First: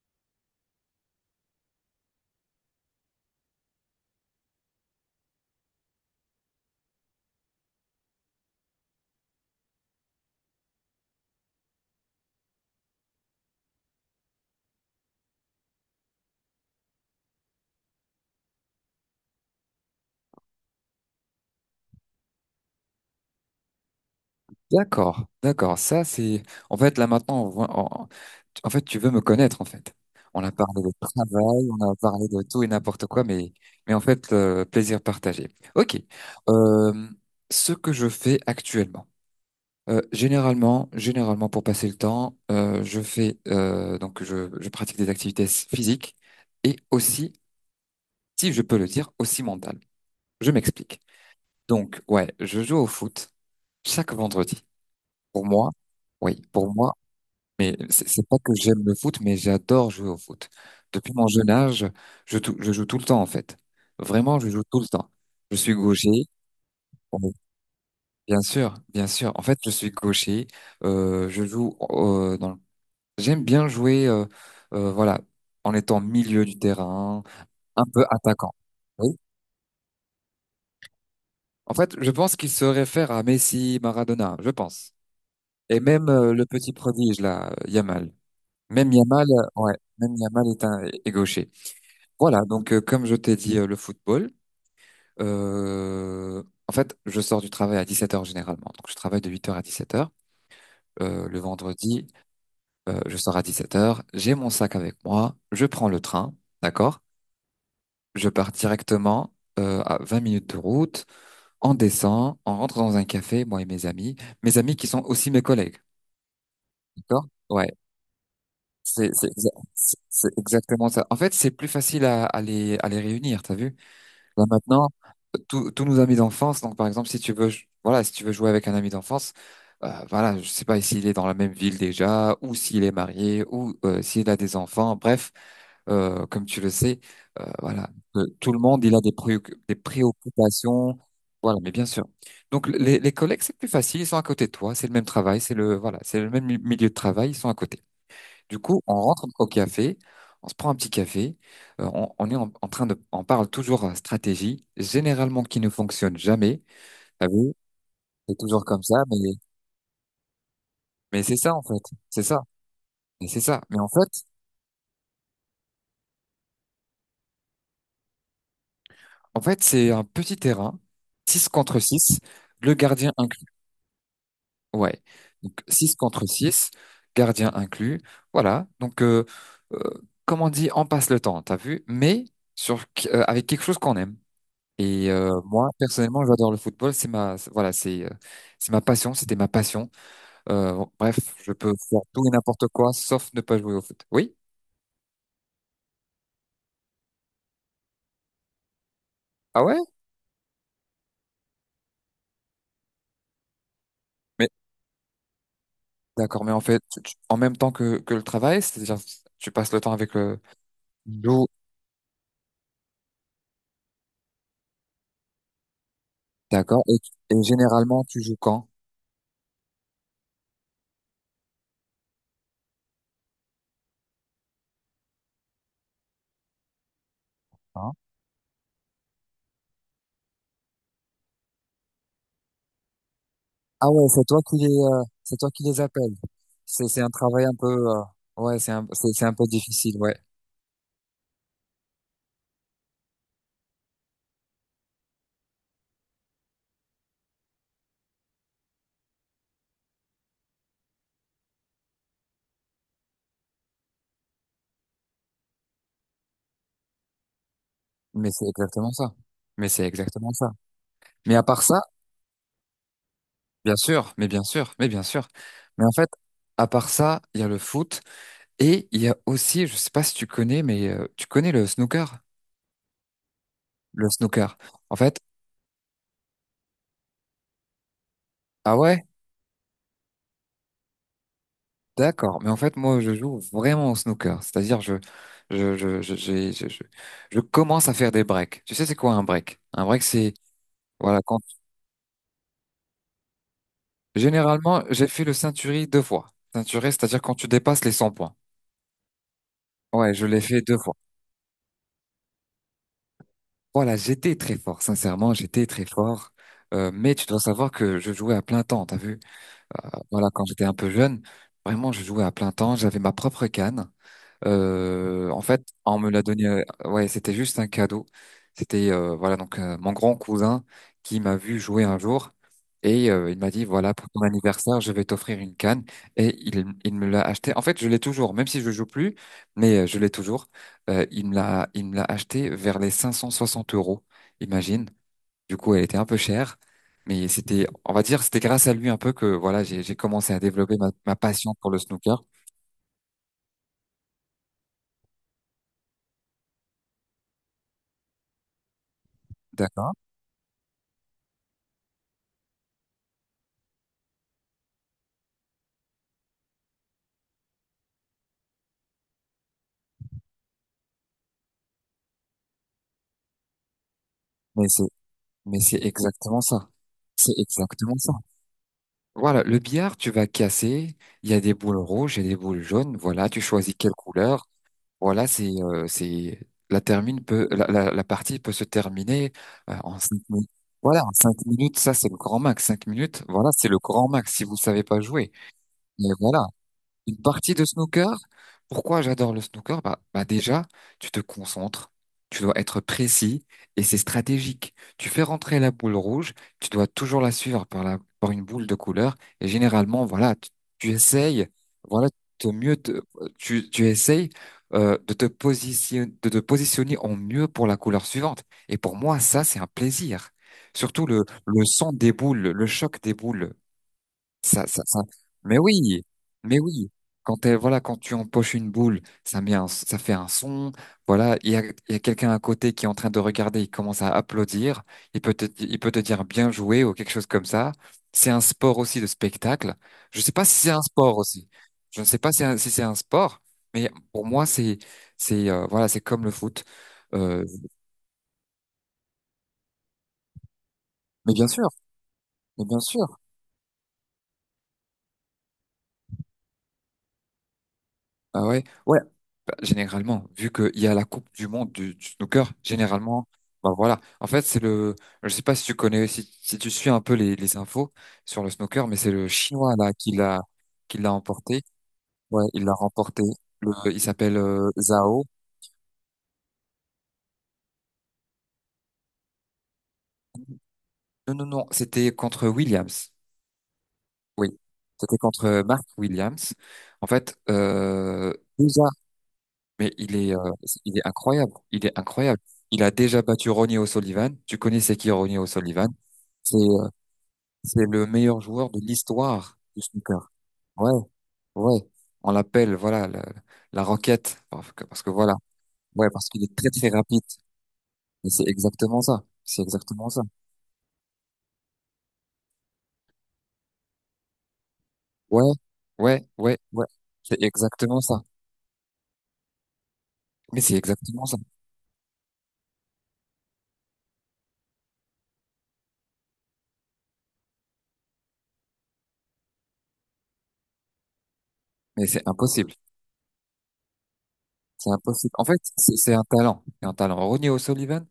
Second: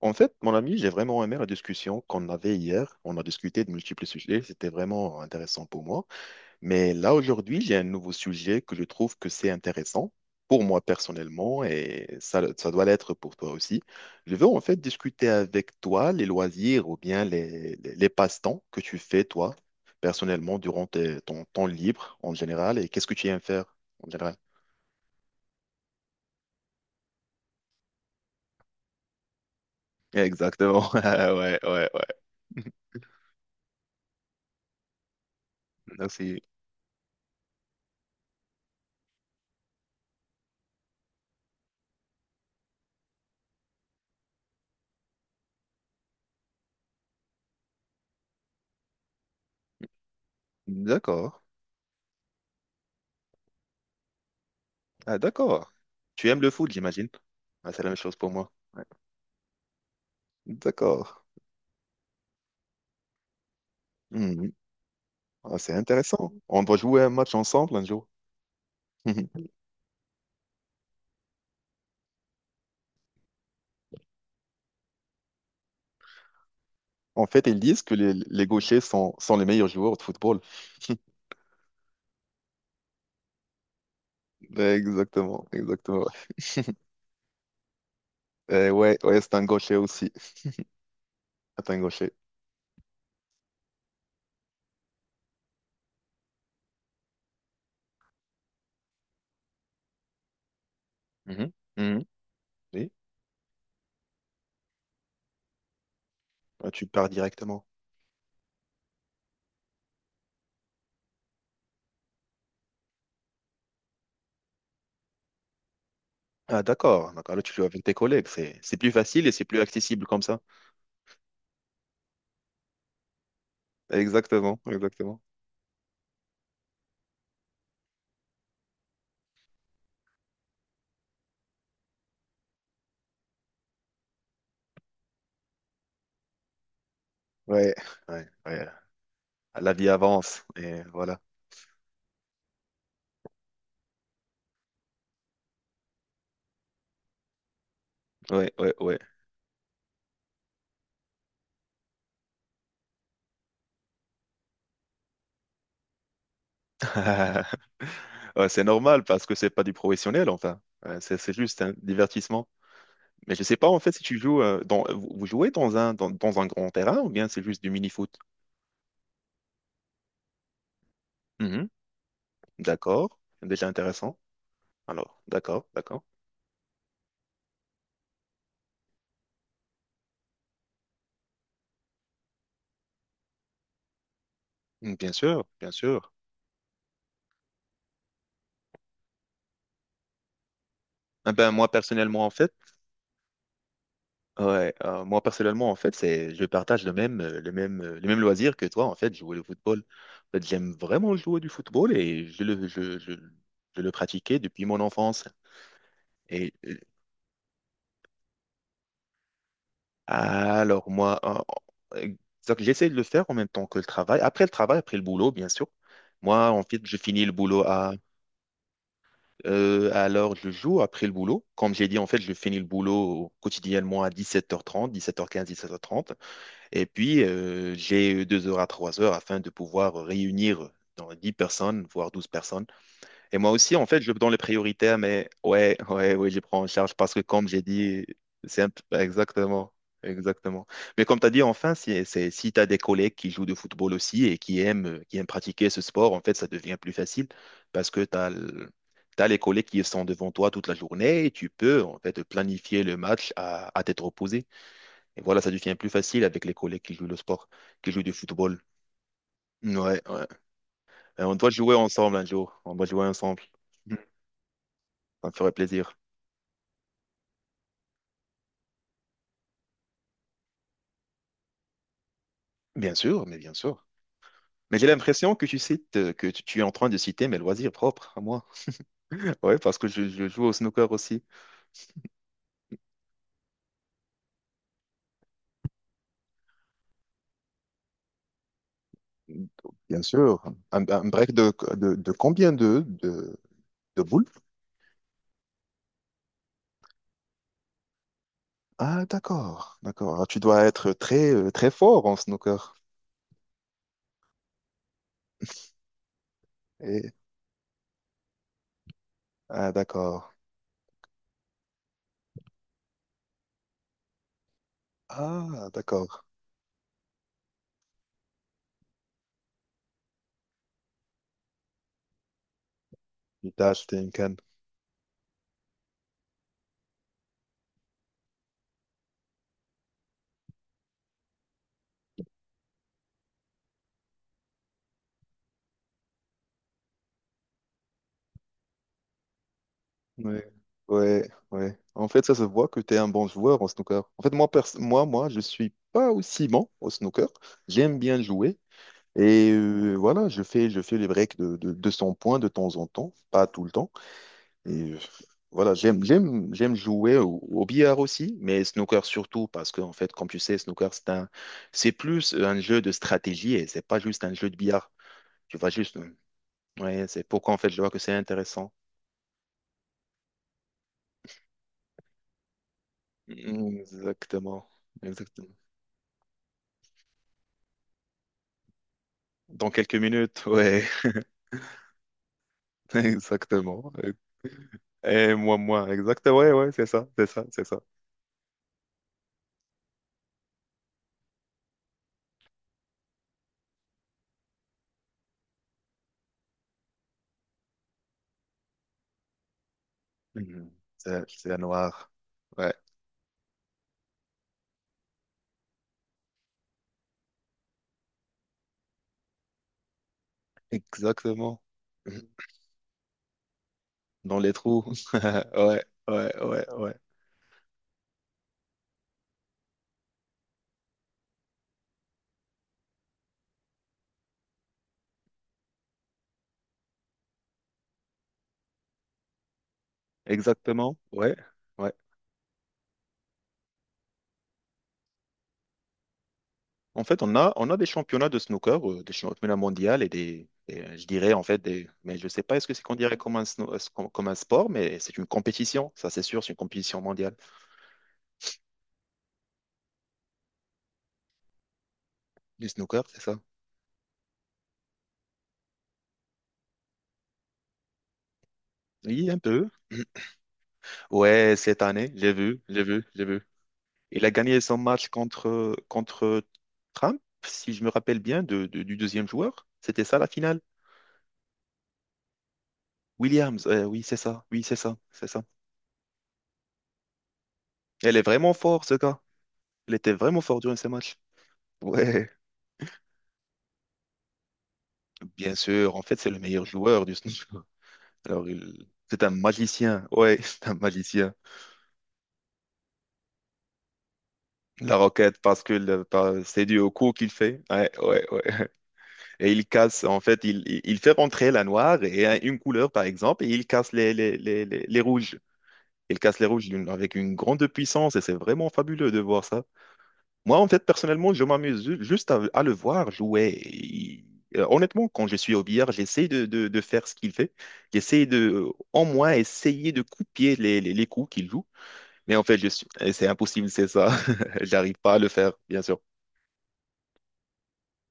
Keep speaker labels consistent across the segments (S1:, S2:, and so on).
S1: En fait, mon ami, j'ai vraiment aimé la discussion qu'on avait hier. On a discuté de multiples sujets, c'était vraiment intéressant pour moi. Mais là, aujourd'hui, j'ai un nouveau sujet que je trouve que c'est intéressant pour moi personnellement et ça doit l'être pour toi aussi. Je veux en fait discuter avec toi les loisirs ou bien les passe-temps que tu fais toi personnellement durant ton temps libre en général et qu'est-ce que tu aimes faire en général.
S2: D'accord, d'accord. Ça, c'est. En fait, là maintenant, on- en fait, tu veux me connaître, en fait. On a parlé
S1: Exactement.
S2: de
S1: Ouais,
S2: travail,
S1: ouais,
S2: on a parlé de
S1: ouais.
S2: tout et n'importe quoi, mais en fait, le plaisir partagé. Ok.
S1: Merci.
S2: Euh, ce que je fais actuellement. Généralement pour passer le temps, je fais donc je pratique des activités physiques et aussi, si je peux le dire, aussi mentales. Je m'explique.
S1: D'accord.
S2: Donc ouais, je joue au foot chaque vendredi.
S1: Ah,
S2: Pour moi,
S1: d'accord. Tu aimes
S2: oui,
S1: le foot,
S2: pour moi.
S1: j'imagine. Ah,
S2: Mais
S1: c'est la même
S2: c'est
S1: chose
S2: c'est
S1: pour
S2: pas
S1: moi.
S2: que j'aime
S1: Ouais.
S2: le foot, mais j'adore jouer au foot.
S1: D'accord.
S2: Depuis mon jeune âge, je joue tout le temps en fait. Vraiment, je
S1: Mhm.
S2: joue tout le temps. Je
S1: Ah, c'est
S2: suis gaucher.
S1: intéressant. On doit jouer un
S2: Bon,
S1: match ensemble un jour.
S2: bien sûr, bien sûr. En fait, je suis gaucher. Je joue j'aime bien jouer, voilà, en étant milieu du terrain,
S1: En fait, ils disent
S2: un
S1: que
S2: peu
S1: les
S2: attaquant.
S1: gauchers sont,
S2: Oui.
S1: sont les meilleurs joueurs de football.
S2: En fait, je pense qu'il se réfère à Messi, Maradona, je
S1: Ouais,
S2: pense.
S1: exactement,
S2: Et
S1: exactement.
S2: même le petit prodige là, Yamal. Même
S1: Ouais, ouais,
S2: Yamal,
S1: c'est un
S2: ouais,
S1: gaucher aussi.
S2: même Yamal est gaucher.
S1: C'est un gaucher.
S2: Voilà, donc comme je t'ai dit, le football, en fait, je sors du travail à 17 heures généralement. Donc je travaille de 8 heures à 17 heures. Le
S1: Mhm. Mhm.
S2: vendredi,
S1: Oui.
S2: je sors à 17 heures. J'ai mon sac avec moi, je prends le train,
S1: Ah, tu
S2: d'accord?
S1: pars directement.
S2: Je pars directement à 20 minutes de route, on descend, on rentre dans un café, moi et mes amis qui sont aussi mes collègues,
S1: Ah, d'accord. Donc,
S2: d'accord?
S1: alors, tu joues
S2: Ouais,
S1: avec tes collègues. C'est plus
S2: c'est
S1: facile
S2: c'est
S1: et c'est
S2: exa-
S1: plus
S2: c'est-
S1: accessible comme
S2: c'est
S1: ça.
S2: exactement ça. En fait, c'est plus facile à les réunir, t'as vu? Là
S1: Exactement,
S2: maintenant,
S1: exactement.
S2: tous nos amis d'enfance, donc par exemple, si tu veux, voilà, si tu veux jouer avec un ami d'enfance, voilà, je sais pas s'il est dans la même ville déjà, ou s'il est marié, ou s'il a des enfants, bref, comme tu le sais,
S1: Ouais,
S2: voilà, que
S1: ouais,
S2: tout le
S1: ouais.
S2: monde, il a
S1: La
S2: des
S1: vie avance et
S2: préoccupations,
S1: voilà.
S2: voilà, mais bien sûr. Donc les collègues, c'est plus facile, ils sont à côté de toi, c'est le même travail, voilà, c'est le même milieu de travail, ils sont à côté.
S1: Ouais,
S2: Du
S1: ouais,
S2: coup, on
S1: ouais.
S2: rentre au café, on se prend un petit café, on est en, en train de, on parle toujours stratégie, généralement qui ne fonctionne jamais. T'as vu? C'est
S1: Ouais, c'est
S2: toujours comme ça,
S1: normal
S2: mais
S1: parce que c'est pas du professionnel, enfin. C'est
S2: mais c'est ça
S1: juste
S2: en
S1: un
S2: fait, c'est ça,
S1: divertissement.
S2: et
S1: Mais
S2: c'est
S1: je sais
S2: ça.
S1: pas en
S2: Mais en
S1: fait si
S2: fait,
S1: tu joues dans vous vous jouez dans un grand terrain ou bien c'est juste du mini-foot.
S2: en fait, c'est un petit terrain, six
S1: Mhm.
S2: contre 6, le gardien
S1: D'accord,
S2: inclus.
S1: déjà intéressant.
S2: Ouais,
S1: Alors,
S2: donc
S1: d'accord,
S2: 6
S1: d'accord.
S2: contre 6, gardien inclus. Voilà, donc euh, comme on dit, on passe le temps, t'as vu? Mais sur avec quelque chose qu'on aime.
S1: Mm,
S2: Et
S1: bien sûr,
S2: moi,
S1: bien sûr.
S2: personnellement, j'adore le football. Voilà, c'est ma passion. C'était ma passion. Bon, bref,
S1: Ah ben
S2: je
S1: moi
S2: peux faire tout
S1: personnellement en
S2: et
S1: fait,
S2: n'importe quoi, sauf ne pas jouer au foot. Oui?
S1: ouais, moi personnellement en fait, c'est je partage le même le même le même loisir que toi en fait, jouer au
S2: Ah ouais?
S1: football. En fait, j'aime vraiment jouer du football et je le pratiquais
S2: Mais
S1: depuis mon enfance.
S2: d'accord.
S1: Et
S2: Mais en fait, en même temps que le travail, c'est-à-dire, tu passes le temps avec le
S1: alors moi,
S2: joue.
S1: donc, j'essaie de le faire en même temps que le travail. Après le travail, après le boulot, bien sûr. Moi, en fait,
S2: D'accord.
S1: je
S2: Et,
S1: finis le
S2: et
S1: boulot
S2: généralement, tu joues quand?
S1: à l'heure du jour, après le boulot. Comme j'ai dit, en fait, je finis le boulot quotidiennement à 17h30, 17h15, 17h30. Et puis,
S2: Hein.
S1: j'ai 2 heures à 3 heures afin de pouvoir réunir dans 10 personnes, voire 12 personnes, et moi aussi, en
S2: Ah
S1: fait,
S2: ouais,
S1: je donne les priorités, mais
S2: c'est toi qui
S1: ouais,
S2: les appelles.
S1: ouais, oui, je prends en
S2: C'est,
S1: charge
S2: c'est un
S1: parce que
S2: travail
S1: comme
S2: un
S1: j'ai
S2: peu,
S1: dit,
S2: ouais, c'est un, c'est c'est un peu
S1: exactement,
S2: difficile, ouais.
S1: exactement. Mais comme tu as dit, enfin, si, c'est, si tu as des collègues qui jouent de football aussi et qui aiment pratiquer ce sport, en fait, ça devient plus facile parce que tu as, les collègues qui sont devant toi toute la journée et tu peux, en fait, planifier le match à tête reposée. Et voilà, ça devient plus facile avec les collègues qui jouent le sport, qui jouent du
S2: Mais c'est
S1: football.
S2: exactement ça. Mais c'est
S1: Ouais, ouais.
S2: exactement ça.
S1: Et on
S2: Mais à
S1: doit
S2: part
S1: jouer
S2: ça.
S1: ensemble un jour. On doit jouer ensemble.
S2: Bien sûr, mais bien sûr, mais bien
S1: Ça
S2: sûr.
S1: me ferait
S2: Mais en
S1: plaisir.
S2: fait, à part ça, il y a le foot et il y a aussi, je sais pas si tu connais, mais tu connais le snooker?
S1: Bien sûr.
S2: Le snooker.
S1: Mais j'ai
S2: En fait,
S1: l'impression que tu cites, que tu es en train de citer mes loisirs propres à moi.
S2: ah ouais,
S1: Ouais, parce que je joue au snooker aussi.
S2: d'accord. Mais en fait, moi, je joue vraiment au snooker. C'est-à-dire, je, j'ai- je commence à faire des breaks. Tu sais, c'est quoi un break? Un
S1: Bien
S2: break, c'est,
S1: sûr. Un
S2: voilà,
S1: break
S2: quand,
S1: de combien de boules?
S2: généralement, j'ai fait le ceinturier deux fois. Ceinturier, c'est-à-dire quand tu dépasses les 100 points.
S1: Ah, d'accord, d'accord.
S2: Ouais, je
S1: Alors, tu
S2: l'ai fait
S1: dois
S2: deux
S1: être
S2: fois.
S1: très, très fort en snooker.
S2: Voilà, j'étais très fort, sincèrement, j'étais très fort. Euh,
S1: Et,
S2: mais tu dois savoir que je jouais à plein temps, t'as vu?
S1: ah,
S2: Euh,
S1: d'accord.
S2: voilà, quand j'étais un peu jeune, vraiment, je jouais à plein temps, j'avais ma propre canne. En fait,
S1: Ah,
S2: on me l'a
S1: d'accord.
S2: donné. Ouais, c'était juste un cadeau. C'était voilà donc mon grand cousin qui m'a vu jouer un jour et il
S1: Tu
S2: m'a dit
S1: t'as
S2: voilà
S1: acheté
S2: pour
S1: une
S2: ton
S1: canne.
S2: anniversaire je vais t'offrir une canne et il me l'a acheté. En fait, je l'ai toujours, même si je joue plus, mais je l'ai toujours. Il me l'a acheté vers les 560 euros. Imagine. Du coup, elle était un peu chère. Mais c'était, on va dire, c'était grâce à lui un peu que voilà, j'ai commencé à
S1: Ouais,
S2: développer ma
S1: ouais,
S2: passion pour
S1: ouais.
S2: le
S1: En fait,
S2: snooker.
S1: ça se voit que tu es un bon joueur en snooker. En fait, moi, je suis pas aussi bon au snooker. J'aime bien jouer. Et
S2: D'accord.
S1: voilà, je fais les breaks de 200 points de temps en temps, pas tout le temps. Et voilà, j'aime jouer au, au billard aussi, mais snooker surtout, parce que, en fait, comme tu sais, snooker, c'est plus un jeu de stratégie et c'est pas juste un jeu de
S2: Mais c'est
S1: billard. Tu
S2: Mais
S1: vas
S2: c'est
S1: juste. Mmh,
S2: exactement ça.
S1: Ouais, c'est
S2: C'est
S1: pourquoi, en fait, je vois que
S2: exactement
S1: c'est
S2: ça.
S1: intéressant.
S2: Voilà, le billard, tu vas casser. Il y a des boules rouges, et des boules jaunes. Voilà, tu choisis
S1: Mmh,
S2: quelle couleur.
S1: exactement.
S2: Voilà,
S1: Exactement.
S2: c'est la termine peut la, la, la partie peut se terminer
S1: Dans quelques
S2: en cinq
S1: minutes,
S2: minutes.
S1: ouais,
S2: Voilà, en 5 minutes, ça c'est le grand max. Cinq minutes, voilà, c'est le
S1: exactement.
S2: grand max si vous savez pas jouer.
S1: Et moi, moi,
S2: Mais
S1: exactement,
S2: voilà,
S1: ouais, ouais, c'est ça,
S2: une
S1: c'est ça,
S2: partie
S1: c'est
S2: de
S1: ça.
S2: snooker? Pourquoi j'adore le snooker? Bah déjà, tu te concentres, tu dois être précis et c'est stratégique. Tu fais rentrer la boule rouge, tu dois toujours la suivre par par une boule de couleur et généralement, voilà, tu,
S1: Mhm.
S2: tu
S1: C'est la
S2: essayes, voilà,
S1: noire.
S2: de
S1: Ouais,
S2: mieux te- tu essayes de te positionner en mieux pour la couleur suivante. Et pour moi, ça, c'est un plaisir. Surtout le,
S1: exactement.
S2: le son des
S1: Mhm.
S2: boules, le choc des boules.
S1: Dans les
S2: Ça, ça,
S1: trous.
S2: ça- Mais oui,
S1: Ouais, ouais,
S2: mais
S1: ouais,
S2: oui.
S1: ouais.
S2: Voilà, quand tu empoches une boule, ça fait un son. Voilà, il y a quelqu'un à côté qui est en train de regarder. Il commence à applaudir. Il peut te dire bien joué ou quelque chose comme ça. C'est un sport aussi de spectacle. Je sais pas si c'est un
S1: Exactement.
S2: sport
S1: Ouais,
S2: aussi.
S1: ouais.
S2: Je ne sais pas si c'est un sport, mais pour moi c'est comme le foot.
S1: En fait,
S2: Euh,
S1: on a des championnats de snooker, des championnats mondiaux et je dirais
S2: mais
S1: en
S2: bien
S1: fait
S2: sûr,
S1: des, mais je sais pas
S2: mais
S1: est-ce que
S2: bien
S1: c'est qu'on dirait
S2: sûr.
S1: comme un, comme un sport, mais c'est une compétition, ça c'est sûr, c'est une compétition mondiale.
S2: Ah ouais, ouais. Bah, généralement, vu qu'il y a la Coupe du Monde du snooker,
S1: Du snooker, c'est
S2: généralement,
S1: ça?
S2: bah voilà. En fait, je sais pas si tu connais, si tu suis un peu les infos sur le snooker, mais c'est le
S1: Oui, un peu.
S2: Chinois là qui l'a
S1: Ouais,
S2: emporté.
S1: cette année, j'ai
S2: Ouais,
S1: vu,
S2: il l'a
S1: j'ai vu,
S2: remporté.
S1: j'ai vu.
S2: Il
S1: Il a
S2: s'appelle
S1: gagné son match
S2: Zhao.
S1: contre, contre Trump, si je me rappelle bien, du deuxième joueur. C'était ça la finale?
S2: Non, non, non, c'était contre Williams.
S1: Williams,
S2: Oui,
S1: oui, c'est ça,
S2: c'était
S1: c'est ça.
S2: contre Mark Williams. En fait,
S1: Elle est vraiment forte ce gars.
S2: Mais
S1: Il était
S2: il est,
S1: vraiment
S2: euh,
S1: fort durant ce
S2: il est
S1: matchs.
S2: incroyable. Il est
S1: Ouais,
S2: incroyable. Il a déjà battu Ronnie O'Sullivan. Tu connais c'est qui Ronnie
S1: bien
S2: O'Sullivan?
S1: sûr. En fait, c'est le
S2: C'est,
S1: meilleur
S2: euh,
S1: joueur du snooker.
S2: c'est le meilleur
S1: Alors,
S2: joueur de
S1: c'est un
S2: l'histoire du
S1: magicien.
S2: snooker.
S1: Ouais, c'est un
S2: Ouais,
S1: magicien.
S2: ouais. On l'appelle, voilà, la roquette. Parce que,
S1: La
S2: parce que voilà.
S1: roquette, parce que
S2: Ouais, parce qu'il est
S1: c'est
S2: très,
S1: dû au
S2: très
S1: coup
S2: rapide.
S1: qu'il fait. Ouais, ouais,
S2: Et
S1: ouais.
S2: c'est exactement ça.
S1: Et
S2: C'est
S1: il casse,
S2: exactement
S1: en
S2: ça.
S1: fait, il fait rentrer la noire et une couleur, par exemple, et il casse les rouges.
S2: Ouais,
S1: Il
S2: ouais,
S1: casse les
S2: ouais,
S1: rouges
S2: ouais.
S1: avec une
S2: C'est
S1: grande
S2: exactement
S1: puissance et
S2: ça.
S1: c'est vraiment fabuleux de voir ça. Moi,
S2: Mais
S1: en
S2: c'est
S1: fait,
S2: exactement
S1: personnellement,
S2: ça.
S1: je m'amuse juste à le voir jouer. Honnêtement, quand je suis au billard, j'essaie de faire ce qu'il fait. J'essaie de, en moins, essayer de copier les coups qu'il joue.
S2: Mais c'est
S1: Mais en fait,
S2: impossible.
S1: et c'est impossible, c'est ça.
S2: C'est
S1: J'arrive pas à le
S2: impossible. En
S1: faire,
S2: fait,
S1: bien
S2: c'est
S1: sûr.
S2: c'est un talent. C'est un talent. Ronnie O'Sullivan,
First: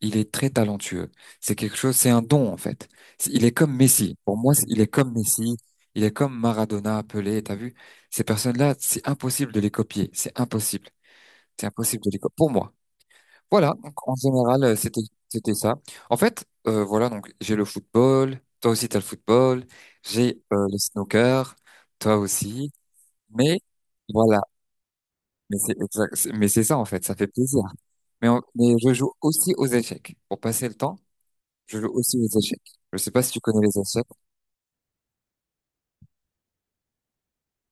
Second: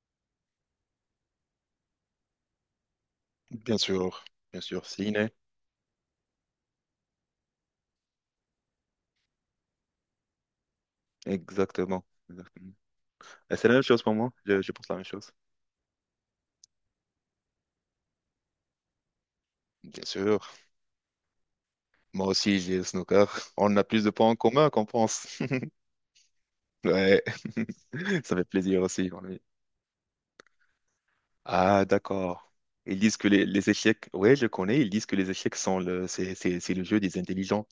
S2: il est très talentueux. C'est quelque chose, c'est un don, en fait. Il est comme
S1: Bien
S2: Messi.
S1: sûr,
S2: Pour moi,
S1: bien
S2: il
S1: sûr,
S2: est comme
S1: Ciné,
S2: Messi. Il est comme Maradona, Pelé. T'as vu? Ces personnes-là, c'est impossible de les copier. C'est impossible. C'est impossible
S1: exactement.
S2: de les copier. Pour
S1: Exactement.
S2: moi.
S1: Et c'est
S2: Voilà.
S1: la même
S2: Donc,
S1: chose pour
S2: en
S1: moi.
S2: général,
S1: Je pense la même chose.
S2: c'était ça. En fait, voilà. Donc, j'ai le football. Toi aussi, t'as le football.
S1: Bien sûr.
S2: J'ai, le snooker. Toi
S1: Moi aussi,
S2: aussi.
S1: j'ai le snooker.
S2: Mais,
S1: On a plus de points en
S2: voilà.
S1: commun qu'on pense.
S2: Mais c'est exact- c'est- mais c'est ça, en fait. Ça
S1: Ouais,
S2: fait plaisir. Mais,
S1: ça
S2: on-
S1: fait
S2: mais
S1: plaisir
S2: je
S1: aussi.
S2: joue
S1: Pour lui.
S2: aussi aux échecs. Pour passer le temps, je
S1: Ah,
S2: joue aussi aux
S1: d'accord.
S2: échecs. Je
S1: Ils
S2: sais
S1: disent
S2: pas
S1: que
S2: si tu
S1: les,
S2: connais
S1: les
S2: les échecs.
S1: échecs, ouais, je connais, ils disent que les échecs sont le, c'est le jeu des intelligents.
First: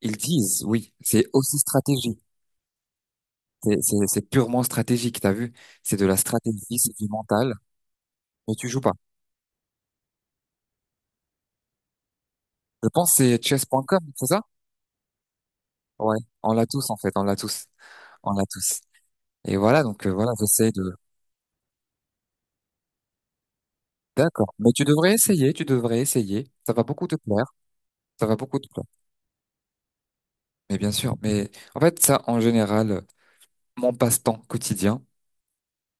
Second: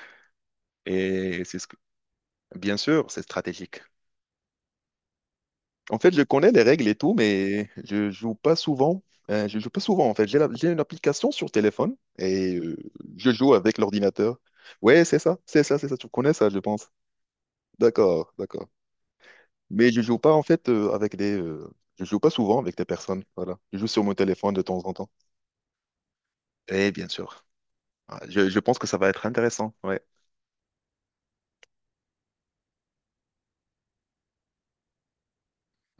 S2: Ils disent, oui, c'est
S1: Et
S2: aussi
S1: c'est ce que,
S2: stratégie.
S1: bien sûr, c'est stratégique.
S2: C'est purement stratégique, t'as vu? C'est
S1: En
S2: de
S1: fait,
S2: la
S1: je connais les
S2: stratégie,
S1: règles et
S2: c'est du
S1: tout,
S2: mental,
S1: mais je joue
S2: mais
S1: pas
S2: tu joues pas.
S1: souvent. Je joue pas souvent, en fait. J'ai une application sur téléphone et
S2: Je pense que
S1: je
S2: c'est
S1: joue avec
S2: chess.com, c'est
S1: l'ordinateur.
S2: ça?
S1: Ouais, c'est ça, c'est ça, c'est ça. Tu
S2: Ouais,
S1: connais ça,
S2: on
S1: je
S2: l'a
S1: pense.
S2: tous en fait, on l'a tous,
S1: D'accord,
S2: on l'a
S1: d'accord.
S2: tous. Et voilà,
S1: Mais je
S2: donc
S1: joue pas,
S2: voilà,
S1: en fait,
S2: j'essaie de...
S1: avec des. Je joue pas souvent avec des personnes. Voilà. Je joue sur mon
S2: D'accord,
S1: téléphone de
S2: mais
S1: temps
S2: tu
S1: en temps.
S2: devrais essayer, tu devrais essayer. Ça va
S1: Eh
S2: beaucoup
S1: bien
S2: te
S1: sûr.
S2: plaire,
S1: Ah,
S2: ça va
S1: je
S2: beaucoup te
S1: pense
S2: plaire.
S1: que ça va être intéressant. Ouais.
S2: Mais bien sûr, mais en fait ça, en général, mon passe-temps quotidien.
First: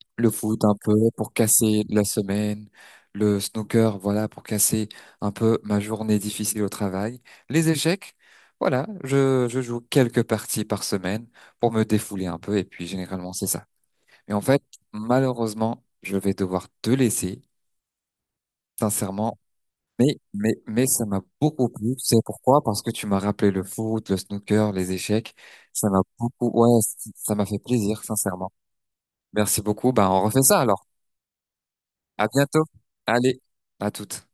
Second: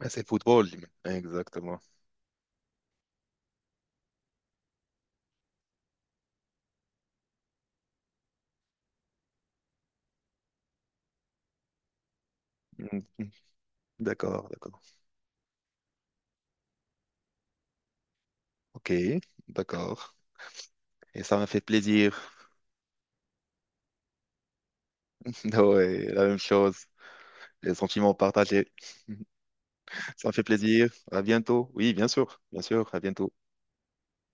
S1: Mais c'est
S2: Le foot
S1: football.
S2: un
S1: J'imagine.
S2: peu pour
S1: Exactement.
S2: casser la semaine, le snooker, voilà, pour casser un peu ma journée difficile au travail, les échecs, voilà, je joue quelques parties par semaine pour me défouler un peu et puis
S1: Mm, mm.
S2: généralement c'est ça. Mais en
S1: D'accord,
S2: fait,
S1: d'accord.
S2: malheureusement, je vais devoir te laisser,
S1: Ok,
S2: sincèrement,
S1: d'accord.
S2: mais ça m'a
S1: Et ça m'a fait
S2: beaucoup plu, tu sais
S1: plaisir.
S2: pourquoi? Parce que tu m'as rappelé le foot, le snooker, les échecs,
S1: Ouais, la même
S2: ouais,
S1: chose.
S2: ça m'a fait
S1: Les
S2: plaisir,
S1: sentiments
S2: sincèrement.
S1: partagés.
S2: Merci beaucoup, ben on
S1: Ça m'a fait
S2: refait ça alors.
S1: plaisir. À bientôt. Oui, bien
S2: À
S1: sûr. Bien
S2: bientôt.
S1: sûr. À bientôt.
S2: Allez, à toutes.